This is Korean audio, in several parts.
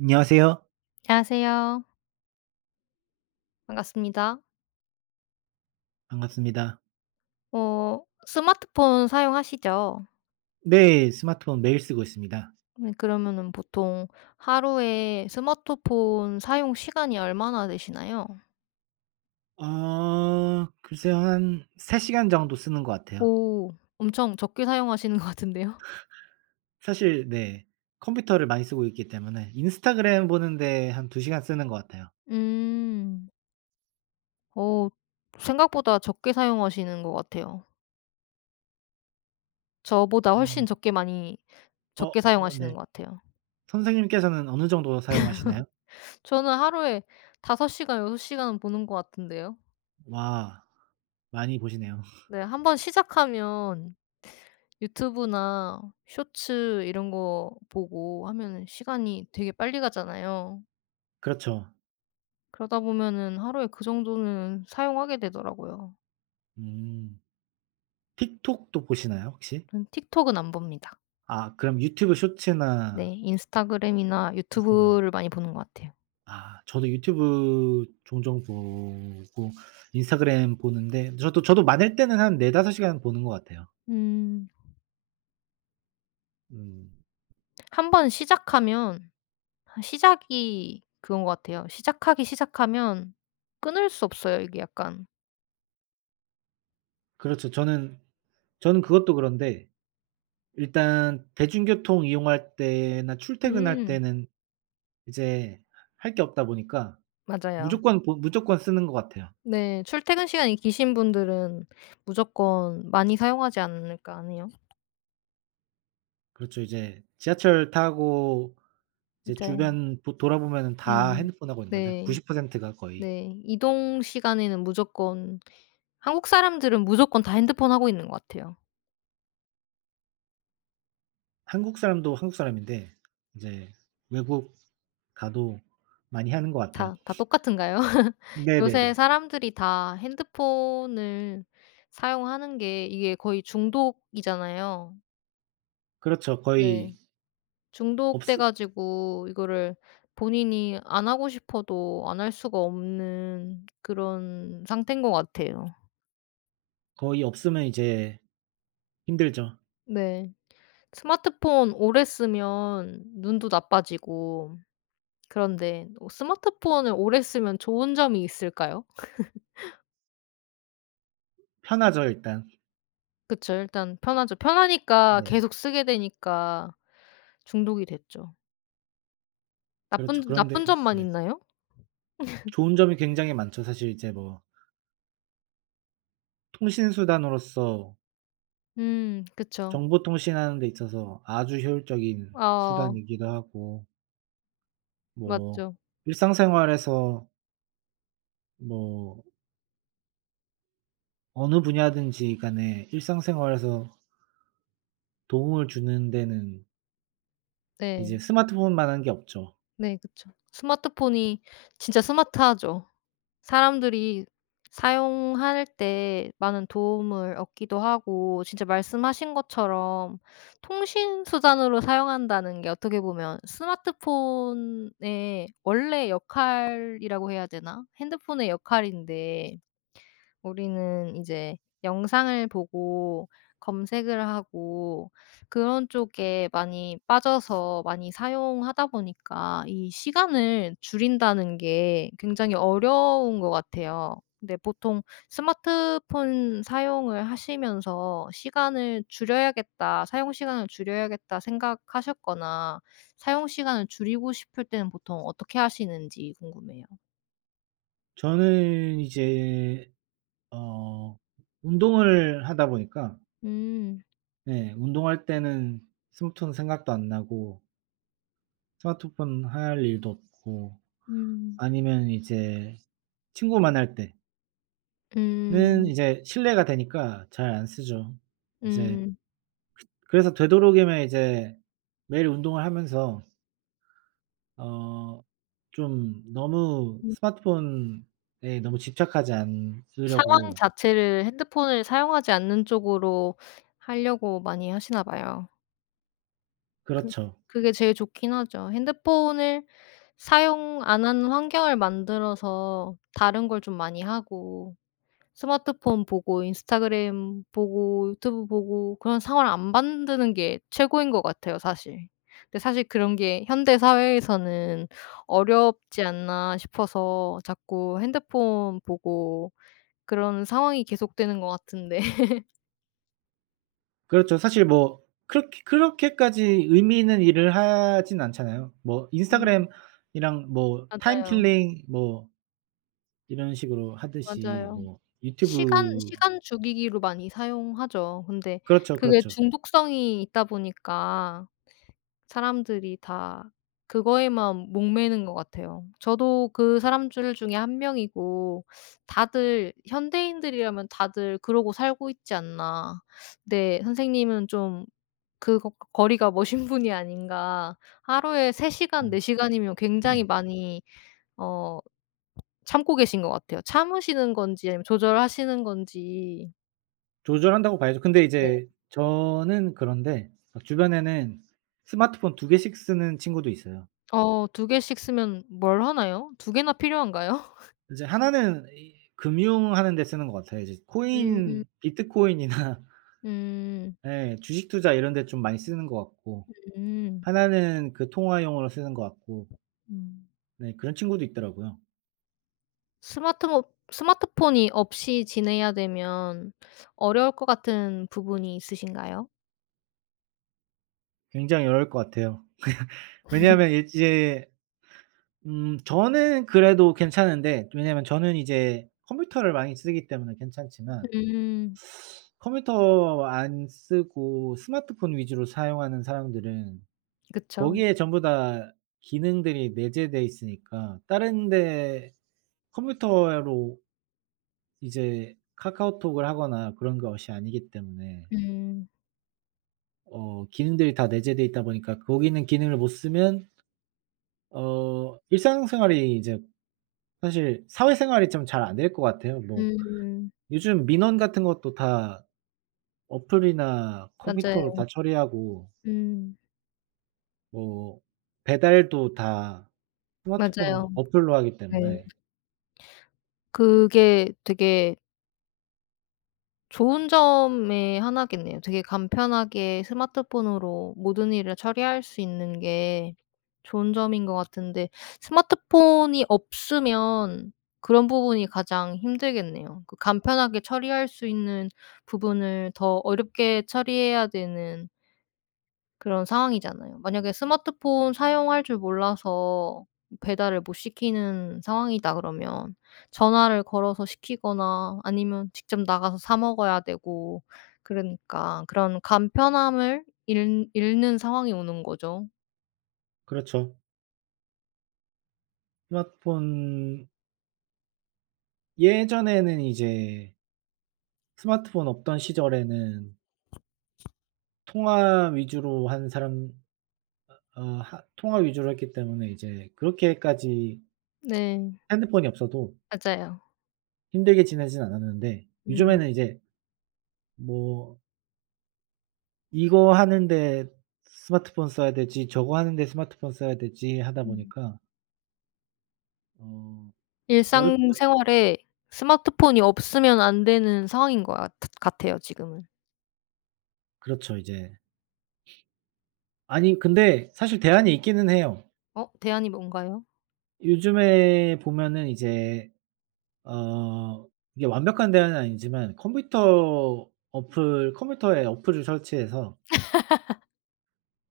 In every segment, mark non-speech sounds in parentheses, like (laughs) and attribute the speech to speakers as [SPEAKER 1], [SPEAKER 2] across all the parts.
[SPEAKER 1] 안녕하세요.
[SPEAKER 2] 안녕하세요. 반갑습니다.
[SPEAKER 1] 반갑습니다.
[SPEAKER 2] 스마트폰 사용하시죠?
[SPEAKER 1] 네. 스마트폰 매일 쓰고 있습니다.
[SPEAKER 2] 네, 그러면은 보통 하루에 스마트폰 사용 시간이 얼마나 되시나요?
[SPEAKER 1] 글쎄요. 한 3 시간 정도 쓰는 것 같아요.
[SPEAKER 2] 오. 엄청 적게 사용하시는 것 같은데요?
[SPEAKER 1] 사실 네. 컴퓨터를 많이 쓰고 있기 때문에 인스타그램 보는데 한 2 시간 쓰는 것 같아요.
[SPEAKER 2] 음. 어 생각보다 적게 사용하시는 것 같아요. 저보다 훨씬
[SPEAKER 1] 음.
[SPEAKER 2] 적게 많이
[SPEAKER 1] 어
[SPEAKER 2] 적게
[SPEAKER 1] 어
[SPEAKER 2] 사용하시는
[SPEAKER 1] 네.
[SPEAKER 2] 것 같아요.
[SPEAKER 1] 선생님께서는 어느 정도 사용하시나요?
[SPEAKER 2] 저는 하루에 5 시간, 6 시간은 보는 것 같은데요.
[SPEAKER 1] 와, 많이 보시네요. (laughs)
[SPEAKER 2] 네. 한번 시작하면 유튜브나 쇼츠 이런 거 보고 하면은 시간이 되게 빨리 가잖아요.
[SPEAKER 1] 그렇죠.
[SPEAKER 2] 그러다 보면은 하루에 그 정도는 사용하게 되더라고요.
[SPEAKER 1] 음. 틱톡도 보시나요, 혹시?
[SPEAKER 2] 저는 틱톡은 안 봅니다.
[SPEAKER 1] 아, 그럼 유튜브
[SPEAKER 2] 네.
[SPEAKER 1] 쇼츠나
[SPEAKER 2] 인스타그램이나
[SPEAKER 1] 인스타그램.
[SPEAKER 2] 유튜브를 많이 보는 것 같아요.
[SPEAKER 1] 아, 저도 유튜브 종종 보고 인스타그램 보는데 저도 많을 때는 한 4-5 시간 보는 것 같아요.
[SPEAKER 2] 음.
[SPEAKER 1] 음.
[SPEAKER 2] 한번 시작하면 아, 시작이 그건 것 같아요. 시작하기 시작하면 끊을 수 없어요 이게 약간.
[SPEAKER 1] 그렇죠. 저는 그것도 그런데 일단 대중교통 이용할 때나 출퇴근할
[SPEAKER 2] 음.
[SPEAKER 1] 때는 이제 할 게 없다 보니까
[SPEAKER 2] 맞아요.
[SPEAKER 1] 무조건 쓰는 것 같아요.
[SPEAKER 2] 네. 출퇴근 시간이 기신 분들은 무조건 많이 사용하지 않을까 하네요.
[SPEAKER 1] 그렇죠. 이제 지하철 타고 이제
[SPEAKER 2] 이제
[SPEAKER 1] 주변 보 돌아보면은 다
[SPEAKER 2] 음.
[SPEAKER 1] 핸드폰 하고 있는 거죠.
[SPEAKER 2] 네.
[SPEAKER 1] 90%가 거의.
[SPEAKER 2] 네. 이동 시간에는 무조건 한국 사람들은 무조건 다 핸드폰 하고 있는 것 같아요.
[SPEAKER 1] 한국 사람도 한국 사람인데 이제 외국 가도 많이 하는 것 같아요.
[SPEAKER 2] 다 똑같은가요? (laughs) 요새
[SPEAKER 1] 네네네.
[SPEAKER 2] 사람들이 다 핸드폰을 사용하는 게 이게 거의 중독이잖아요.
[SPEAKER 1] 그렇죠.
[SPEAKER 2] 네. 중독돼
[SPEAKER 1] 없으
[SPEAKER 2] 가지고 이거를 본인이 안 하고 싶어도 안 할 수가 없는 그런 상태인 것 같아요.
[SPEAKER 1] 거의 없으면 이제 힘들죠.
[SPEAKER 2] 네. 스마트폰 오래 쓰면 눈도 나빠지고 그런데 스마트폰을 오래 쓰면 좋은 점이 있을까요?
[SPEAKER 1] 편하죠 일단.
[SPEAKER 2] 그쵸. 일단 편하죠. 편하니까
[SPEAKER 1] 네.
[SPEAKER 2] 계속 쓰게 되니까 중독이 됐죠.
[SPEAKER 1] 그렇죠.
[SPEAKER 2] 나쁜
[SPEAKER 1] 그런데
[SPEAKER 2] 나쁜 점만
[SPEAKER 1] 네.
[SPEAKER 2] 있나요?
[SPEAKER 1] 좋은 점이 굉장히 많죠. 사실 이제 뭐 통신 수단으로서
[SPEAKER 2] 음, 그쵸.
[SPEAKER 1] 정보 통신하는 데 있어서 아주 효율적인
[SPEAKER 2] 아,
[SPEAKER 1] 수단이기도 하고, 뭐
[SPEAKER 2] 맞죠.
[SPEAKER 1] 일상생활에서 뭐 어느 분야든지 간에 일상생활에서 도움을 주는 데는
[SPEAKER 2] 네.
[SPEAKER 1] 이제 스마트폰만한 게 없죠.
[SPEAKER 2] 네, 그쵸. 스마트폰이 진짜 스마트하죠. 사람들이 사용할 때 많은 도움을 얻기도 하고 진짜 말씀하신 것처럼 통신 수단으로 사용한다는 게 어떻게 보면 스마트폰의 원래 역할이라고 해야 되나? 핸드폰의 역할인데 우리는 이제 영상을 보고 검색을 하고 그런 쪽에 많이 빠져서 많이 사용하다 보니까 이 시간을 줄인다는 게 굉장히 어려운 것 같아요. 근데 보통 스마트폰 사용을 하시면서 '시간을 줄여야겠다. 사용 시간을 줄여야겠다.' 생각하셨거나 사용 시간을 줄이고 싶을 때는 보통 어떻게 하시는지 궁금해요.
[SPEAKER 1] 저는 이제 어 운동을 하다 보니까,
[SPEAKER 2] 음.
[SPEAKER 1] 예, 운동할 때는 스마트폰 생각도 안 나고 스마트폰 할 일도 없고,
[SPEAKER 2] 음.
[SPEAKER 1] 아니면 이제 친구 만날 때는
[SPEAKER 2] 음.
[SPEAKER 1] 이제 실내가 되니까 잘 안 쓰죠. 이제
[SPEAKER 2] 음.
[SPEAKER 1] 그래서 되도록이면 이제 매일 운동을 하면서 어 좀 너무
[SPEAKER 2] 음.
[SPEAKER 1] 스마트폰에 너무 집착하지
[SPEAKER 2] 상황
[SPEAKER 1] 않으려고.
[SPEAKER 2] 자체를 핸드폰을 사용하지 않는 쪽으로 하려고 많이 하시나 봐요. 그
[SPEAKER 1] 그렇죠.
[SPEAKER 2] 그게 제일 좋긴 하죠. 핸드폰을 사용 안 하는 환경을 만들어서 다른 걸 좀 많이 하고 스마트폰 보고 인스타그램 보고 유튜브 보고 그런 상황을 안 만드는 게 최고인 것 같아요 사실. 근데 사실 그런 게 현대 사회에서는 어렵지 않나 싶어서 자꾸 핸드폰 보고 그런 상황이 계속되는 것 같은데. (laughs)
[SPEAKER 1] 그렇죠. 사실 뭐 그렇게까지 의미 있는 일을 하진 않잖아요. 뭐
[SPEAKER 2] 음.
[SPEAKER 1] 인스타그램이랑 뭐 타임
[SPEAKER 2] 맞아요.
[SPEAKER 1] 킬링 뭐 이런 식으로 하듯이
[SPEAKER 2] 맞아요.
[SPEAKER 1] 뭐
[SPEAKER 2] 시간
[SPEAKER 1] 유튜브.
[SPEAKER 2] 시간 죽이기로 많이 사용하죠. 근데
[SPEAKER 1] 그렇죠,
[SPEAKER 2] 그게
[SPEAKER 1] 그렇죠.
[SPEAKER 2] 중독성이 있다 보니까 사람들이 다 그거에만 목매는 것 같아요. 저도 그 사람들 중에 한 명이고 다들 현대인들이라면 다들 그러고 살고 있지 않나. 근데 선생님은 좀 그 거리가 머신 (laughs) 분이 아닌가. 하루에 3 시간, 4 시간이면 굉장히
[SPEAKER 1] (clears throat)
[SPEAKER 2] 많이 어 참고 계신 것 같아요. 참으시는 건지 아니면 조절하시는 건지.
[SPEAKER 1] 조절한다고 봐야죠. 근데
[SPEAKER 2] 네.
[SPEAKER 1] 이제 저는 그런데 막 주변에는 스마트폰 두 개씩 쓰는 친구도 있어요.
[SPEAKER 2] 두 개씩 쓰면 뭘 하나요? 두 개나 필요한가요?
[SPEAKER 1] 이제 하나는 이 금융하는 데 쓰는 것 같아요. 이제
[SPEAKER 2] 음.
[SPEAKER 1] 코인, 비트코인이나 (laughs)
[SPEAKER 2] 음.
[SPEAKER 1] 예 주식 투자 이런 데 좀 많이 쓰는 것 같고,
[SPEAKER 2] 음.
[SPEAKER 1] 하나는 그 통화용으로 쓰는 것 같고,
[SPEAKER 2] 음.
[SPEAKER 1] 네 그런 친구도 있더라고요.
[SPEAKER 2] 스마트모 스마트폰이 없이 지내야 되면 어려울 것 같은 부분이 있으신가요?
[SPEAKER 1] 굉장히 어려울 것 같아요. 왜냐하면 이제 저는 그래도 괜찮은데, 왜냐하면 저는 이제 컴퓨터를 많이 쓰기 때문에 괜찮지만,
[SPEAKER 2] 음.
[SPEAKER 1] 컴퓨터 안 쓰고 스마트폰 위주로 사용하는 사람들은
[SPEAKER 2] 그쵸.
[SPEAKER 1] 거기에 전부 다 기능들이 내재되어 있으니까, 다른 데 컴퓨터로 이제 카카오톡을 하거나 그런 것이 아니기 때문에
[SPEAKER 2] 음.
[SPEAKER 1] 기능들이 다 내재되어 있다 보니까 거기는 기능을 못 쓰면 일상생활이 이제, 사실 사회생활이 좀 잘 안 될 것 같아요. 뭐
[SPEAKER 2] 음.
[SPEAKER 1] 요즘 민원 같은 것도 다 어플이나
[SPEAKER 2] 맞아요.
[SPEAKER 1] 컴퓨터로 다 처리하고,
[SPEAKER 2] 음.
[SPEAKER 1] 뭐 배달도 다 스마트폰
[SPEAKER 2] 맞아요.
[SPEAKER 1] 어플로 하기
[SPEAKER 2] 네.
[SPEAKER 1] 때문에.
[SPEAKER 2] 그게 되게 좋은 점의 하나겠네요. 되게 간편하게 스마트폰으로 모든 일을 처리할 수 있는 게 좋은 점인 것 같은데 스마트폰이 없으면 그런 부분이 가장 힘들겠네요. 그 간편하게 처리할 수 있는 부분을 더 어렵게 처리해야 되는 그런 상황이잖아요. 만약에 스마트폰 사용할 줄 몰라서 배달을 못 시키는 상황이다 그러면 전화를 걸어서 시키거나 아니면 직접 나가서 사 먹어야 되고 그러니까 그런 간편함을 잃 잃는 상황이 오는 거죠.
[SPEAKER 1] 그렇죠. 스마트폰 예전에는 이제 스마트폰 없던 시절에는 통화 위주로, 한 사람 어 하 통화 위주로 했기 때문에 이제 그렇게까지
[SPEAKER 2] 네.
[SPEAKER 1] 핸드폰이 없어도
[SPEAKER 2] 맞아요.
[SPEAKER 1] 힘들게 지내진 않았는데,
[SPEAKER 2] 음.
[SPEAKER 1] 요즘에는 이제 뭐 이거 하는데 스마트폰 써야 되지 저거 하는데 스마트폰 써야 되지 하다
[SPEAKER 2] 음.
[SPEAKER 1] 보니까 어 어렵죠.
[SPEAKER 2] 일상생활에 스마트폰이 없으면 안 되는 상황인 것 같 같아요 지금은.
[SPEAKER 1] 그렇죠 이제. 아니 근데 사실 대안이 있기는 해요.
[SPEAKER 2] 대안이 뭔가요?
[SPEAKER 1] 요즘에 보면은 이제 어 이게 완벽한 대안은 아니지만, 컴퓨터에 어플을 설치해서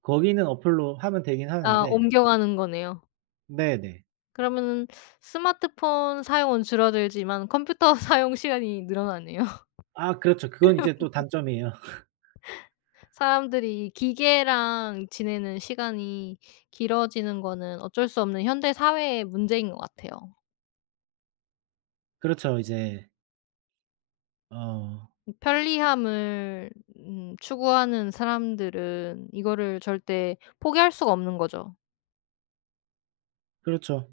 [SPEAKER 1] 거기 있는 어플로 하면 되긴
[SPEAKER 2] 아,
[SPEAKER 1] 하는데.
[SPEAKER 2] 옮겨가는 거네요.
[SPEAKER 1] 네네.
[SPEAKER 2] 그러면은 스마트폰 사용은 줄어들지만 컴퓨터 (laughs) 사용 시간이 늘어나네요. (laughs)
[SPEAKER 1] 아 그렇죠. 그건 이제 또 단점이에요. (laughs)
[SPEAKER 2] 사람들이 기계랑 지내는 시간이 길어지는 거는 어쩔 수 없는 현대 사회의 문제인 것 같아요.
[SPEAKER 1] 그렇죠. 이제 어
[SPEAKER 2] 이 편리함을 추구하는 사람들은 이거를 절대 포기할 수가 없는 거죠.
[SPEAKER 1] 그렇죠.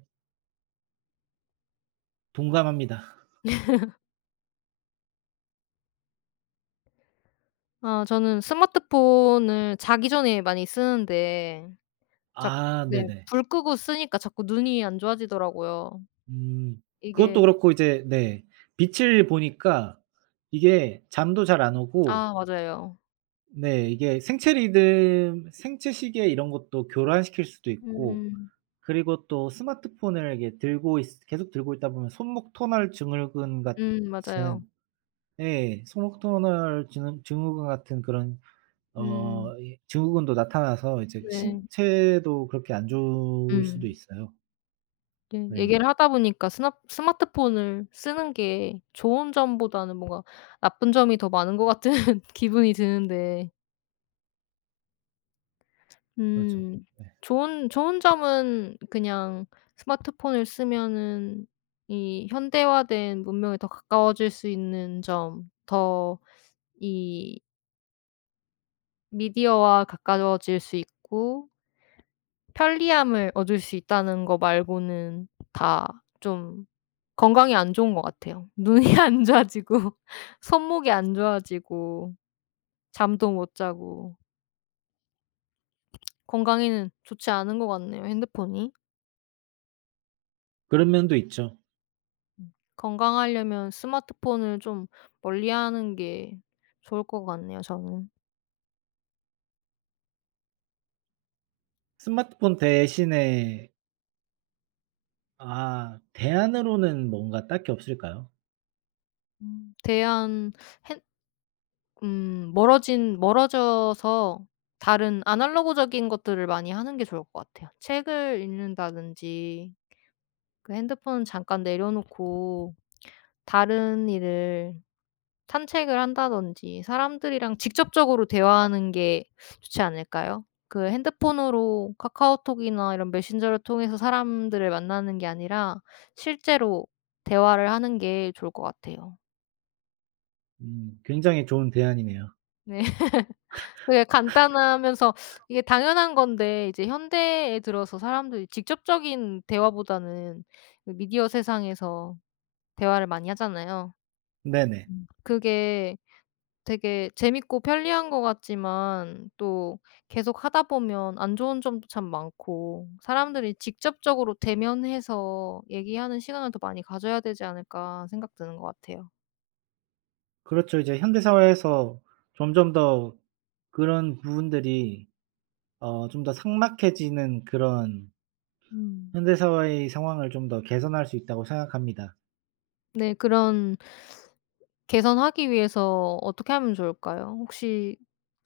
[SPEAKER 1] 동감합니다.
[SPEAKER 2] 아, 저는 스마트폰을 자기 전에 많이 쓰는데 자
[SPEAKER 1] 아
[SPEAKER 2] 네,
[SPEAKER 1] 네네.
[SPEAKER 2] 불 끄고 쓰니까 자꾸 눈이 안 좋아지더라고요.
[SPEAKER 1] 음 그것도
[SPEAKER 2] 이게
[SPEAKER 1] 그렇고 이제, 네, 빛을 보니까 이게 잠도 잘 안 오고.
[SPEAKER 2] 아, 맞아요.
[SPEAKER 1] 네, 이게 생체 리듬, 생체 시계, 이런 것도 교란시킬 수도 있고,
[SPEAKER 2] 음.
[SPEAKER 1] 그리고 또 스마트폰을 이게 들고 있 계속 들고 있다 보면 손목 터널 증후군
[SPEAKER 2] 음,
[SPEAKER 1] 같은,
[SPEAKER 2] 맞아요.
[SPEAKER 1] 예, 손목 터널 증후군 같은 그런
[SPEAKER 2] 음.
[SPEAKER 1] 이 증후군도 나타나서 이제
[SPEAKER 2] 네.
[SPEAKER 1] 신체도 그렇게 안 좋을 수도
[SPEAKER 2] 음.
[SPEAKER 1] 있어요.
[SPEAKER 2] 네,
[SPEAKER 1] 네.
[SPEAKER 2] 얘기를 하다 보니까 스나 스마트폰을 쓰는 게 좋은 점보다는 뭔가 나쁜 점이 더 많은 것 같은 (laughs) 기분이 드는데
[SPEAKER 1] 그렇죠.
[SPEAKER 2] 음
[SPEAKER 1] 네.
[SPEAKER 2] 좋은 좋은 점은 그냥 스마트폰을 쓰면은 이 현대화된 문명에 더 가까워질 수 있는 점, 더 이 미디어와 가까워질 수 있고 편리함을 얻을 수 있다는 거 말고는 다 좀 건강에 안 좋은 것 같아요. 눈이 (laughs) 안 좋아지고 (laughs) 손목이 안 좋아지고 잠도 못 자고 건강에는 좋지 않은 것 같네요 핸드폰이.
[SPEAKER 1] 그런 면도 있죠.
[SPEAKER 2] 음. 건강하려면 스마트폰을 좀 멀리하는 게 좋을 것 같네요 저는.
[SPEAKER 1] 스마트폰 대신에, 아 대안으로는 뭔가 딱히 없을까요?
[SPEAKER 2] 대한 핸 멀어진 멀어져서 다른 아날로그적인 것들을 많이 하는 게 좋을 것 같아요. 책을 읽는다든지 그 핸드폰 잠깐 내려놓고 다른 일을 산책을 한다든지 사람들이랑 직접적으로 대화하는 게 좋지 않을까요? 그 핸드폰으로 카카오톡이나 이런 메신저를 통해서 사람들을 만나는 게 아니라 실제로 대화를 하는 게 좋을 것 같아요.
[SPEAKER 1] 굉장히 좋은 대안이네요.
[SPEAKER 2] 네. (laughs) 되게 간단하면서 이게 당연한 건데 이제 현대에 들어서 사람들이 직접적인 대화보다는 그 미디어 세상에서 대화를 많이 하잖아요.
[SPEAKER 1] 네네.
[SPEAKER 2] 음. 그게 되게 재밌고 편리한 것 같지만 또 계속 하다 보면 안 좋은 점도 참 많고 사람들이 직접적으로 대면해서 얘기하는 시간을 더 많이 가져야 되지 않을까 생각 드는 것 같아요.
[SPEAKER 1] 그렇죠. 이제 현대 사회에서 점점 더 그런 부분들이 좀 더 삭막해지는, 그런
[SPEAKER 2] 음.
[SPEAKER 1] 현대 사회의 상황을 좀 더 개선할 수 있다고 생각합니다.
[SPEAKER 2] 네. 그런 개선하기 위해서 어떻게 하면 좋을까요? 혹시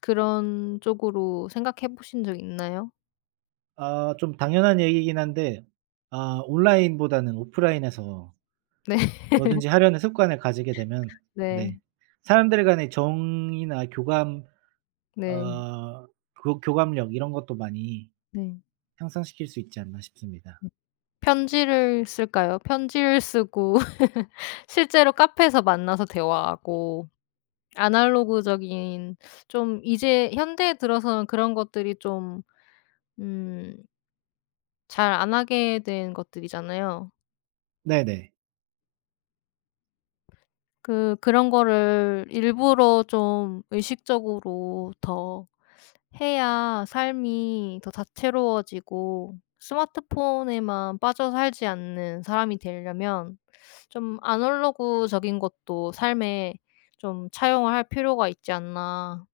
[SPEAKER 2] 그런 쪽으로 생각해 보신 적 있나요?
[SPEAKER 1] 아 좀 당연한 얘기이긴 한데, 아 온라인보다는 오프라인에서
[SPEAKER 2] 네. (laughs)
[SPEAKER 1] 뭐든지 하려는 습관을 가지게 되면,
[SPEAKER 2] 네.
[SPEAKER 1] 네, 사람들 간의 정이나 교감,
[SPEAKER 2] 네.
[SPEAKER 1] 어 교 교감력, 이런 것도 많이
[SPEAKER 2] 네.
[SPEAKER 1] 향상시킬 수 있지 않나 싶습니다.
[SPEAKER 2] 네. 편지를 쓸까요? 편지를 쓰고 (laughs) 실제로 카페에서 만나서 대화하고 아날로그적인 좀 이제 현대에 들어서는 그런 것들이 좀 음, 잘 안 하게 된 것들이잖아요.
[SPEAKER 1] 네네.
[SPEAKER 2] 그런 거를 일부러 좀 의식적으로 더 해야 삶이 더 다채로워지고 스마트폰에만 빠져 살지 않는 사람이 되려면 좀 아날로그적인 것도 삶에 좀 차용을 할 필요가 있지 않나.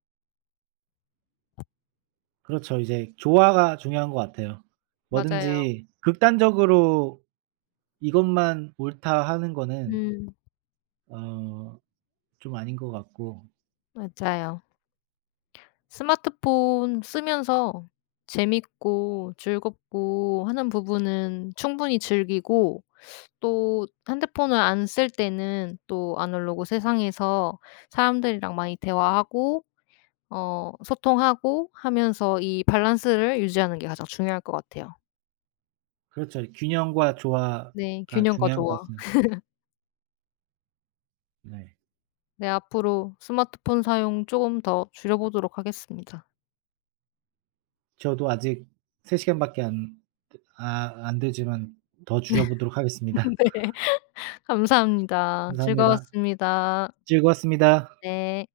[SPEAKER 1] 그렇죠. 이제 조화가 중요한 것 같아요.
[SPEAKER 2] 맞아요.
[SPEAKER 1] 뭐든지 극단적으로 '이것만 옳다.' 하는 거는
[SPEAKER 2] 음,
[SPEAKER 1] 어 좀 아닌 것 같고.
[SPEAKER 2] 맞아요. 스마트폰 쓰면서 재밌고 즐겁고 하는 부분은 충분히 즐기고 또 핸드폰을 안 쓸 때는 또 아날로그 세상에서 사람들이랑 많이 대화하고 소통하고 하면서 이 밸런스를 유지하는 게 가장 중요할 것 같아요.
[SPEAKER 1] 그렇죠. 균형과
[SPEAKER 2] 네.
[SPEAKER 1] 조화가
[SPEAKER 2] 균형과
[SPEAKER 1] 중요한 것
[SPEAKER 2] 조화.
[SPEAKER 1] 같습니다. 네.
[SPEAKER 2] 네. 앞으로 스마트폰 사용 쪼금 더 줄여보도록 하겠습니다.
[SPEAKER 1] 저도 아직 3 시간밖에 안 되지만 더 줄여 보도록 하겠습니다.
[SPEAKER 2] (laughs) 네. 감사합니다.
[SPEAKER 1] 감사합니다.
[SPEAKER 2] 즐거웠습니다.
[SPEAKER 1] 즐거웠습니다.
[SPEAKER 2] 네.